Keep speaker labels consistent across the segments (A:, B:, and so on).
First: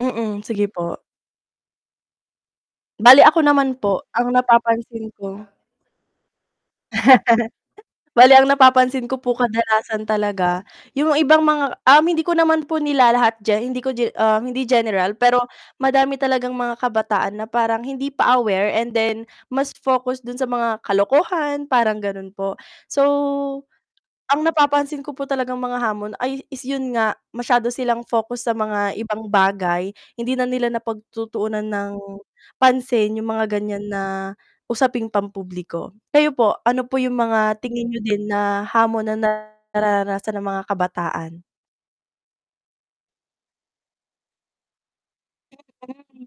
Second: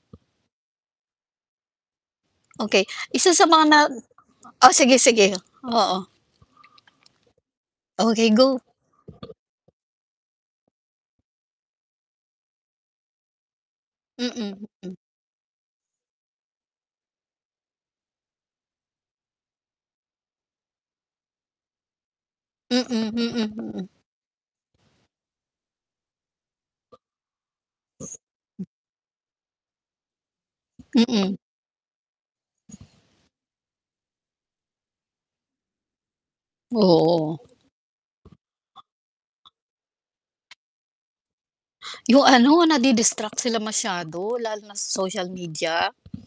A: Mm, sige po.
B: Okey,
A: Bale
B: isa
A: ako
B: sa mga
A: naman
B: nag
A: po, ang
B: oh,
A: napapansin
B: sige-sige,
A: ko
B: oo. Okey,
A: Bale, ang
B: go.
A: napapansin ko po kadalasan talaga yung ibang mga um, hindi ko naman po nilalahat ge hindi ko ge um, hindi
B: Mm, mm.
A: general pero madami talagang mga kabataan na parang hindi pa aware and then mas focus do'n sa mga kalokohan, parang gano'n po.
B: Mm,
A: So,
B: mm, mm.
A: ang napapansin ko po talagang mga hamon ay is 'yun nga masyado silang focus sa mga ibang bagay, hindi na nila
B: Mm.
A: napagtutuunan ng pansin yung mga ganyan na usaping pampubliko. Kayo po, ano po yung
B: Oo.
A: mga tingin niyo din na hamon na nararanasan ng mga kabataan?
B: Yung ano, nadidistract sila masyado, lalo na sa social media.
A: Mm.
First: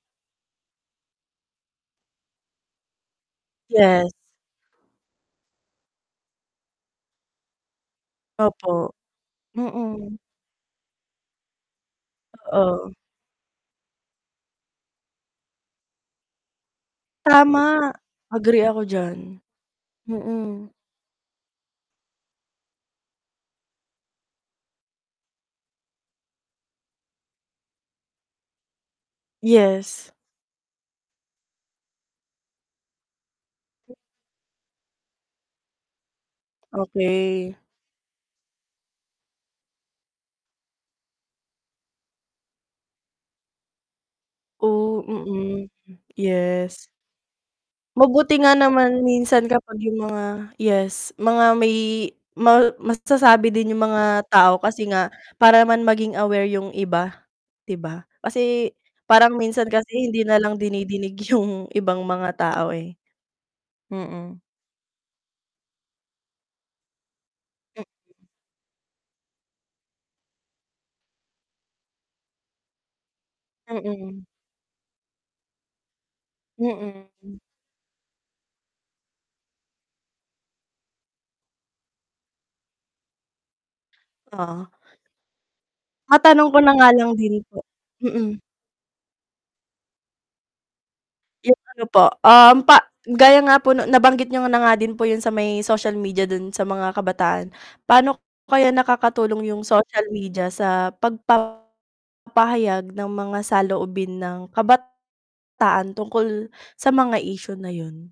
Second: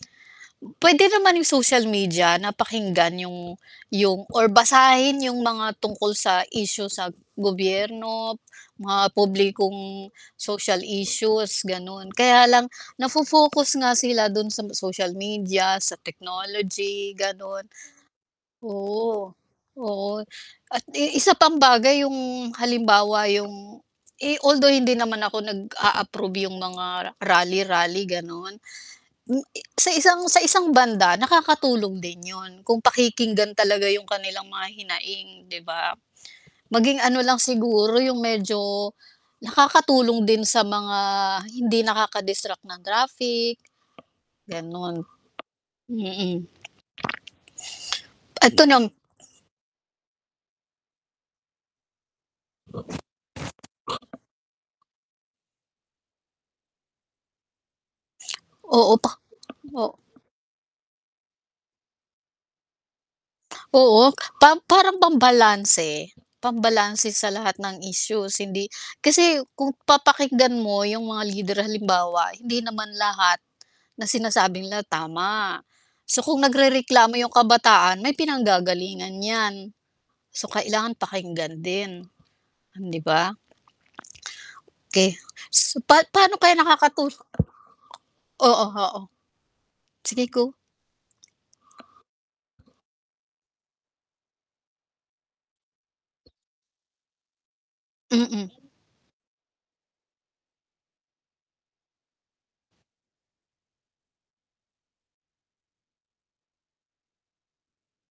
B: Puwede naman yung social media na pakinggan yung
A: Yes.
B: yung or basahin yung mga tungkol sa issue sa gobyerno,
A: Opo,
B: mga publikong
A: mm.
B: social issues, gano'n. Kaya lang,
A: Oo.
B: nafo-focus nga sila do'n sa ma social media, sa technology, gano'n.
A: Tama, agree ako diyan.
B: Oo, oo.
A: Mm.
B: At i isa pang bagay yung halimbawa yung eh, although hindi naman ako nag-a-approve yung mga rally, rally, gano'n. M sa
A: Yes.
B: isang sa isang banda nakakatulong din 'yun kung pakikinggan talaga yung kanilang mga hinaing, 'di ba? Maging ano lang
A: Okey.
B: siguro yung medyo nakakatulong din sa mga hindi nakaka-distract na graphic. Gano'n.
A: Oh, mm.
B: Mm.
A: Yes. Mabuti nga
B: 'Eto nam
A: naman minsan kapag yung mga yes, mga may ma masasabi din yung mga tao kasi nga para naman maging aware yung iba, 'di ba? Kasi,
B: Oo, pa
A: parang minsan
B: o
A: kasi hindi nalang dinidinig yung ibang mga tao, eh.
B: Oo,
A: Mm.
B: pa parang pambalanse, pambalanse sa lahat ng
A: M
B: issues hindi kasi kung papakinggan mo yung mga leader halimbawa hindi naman lahat na
A: Mm.
B: sinasabi nila tama. So, kung
A: Mm,
B: nagrereklamo yung
A: hmm.
B: kabataan, may pinanggagalingan 'yan. So, kailangan pakinggan din, 'di ba?
A: Oh.
B: 'Key. So pa paano
A: Matanong
B: kaya
A: ko na nga
B: nakakatu
A: lang din po mm.
B: Oo, oo. Sige, go.
A: Yung ano po, um, pa gaya nga po 'no nabanggit niyo na nga din po yung sa may social media do'n sa mga kabataan. Pa'no po
B: Mm.
A: kaya nakakatulong yung social media sa pagpapahayag ng mga saloobin ng kabataan tungkol sa mga issue na 'yun?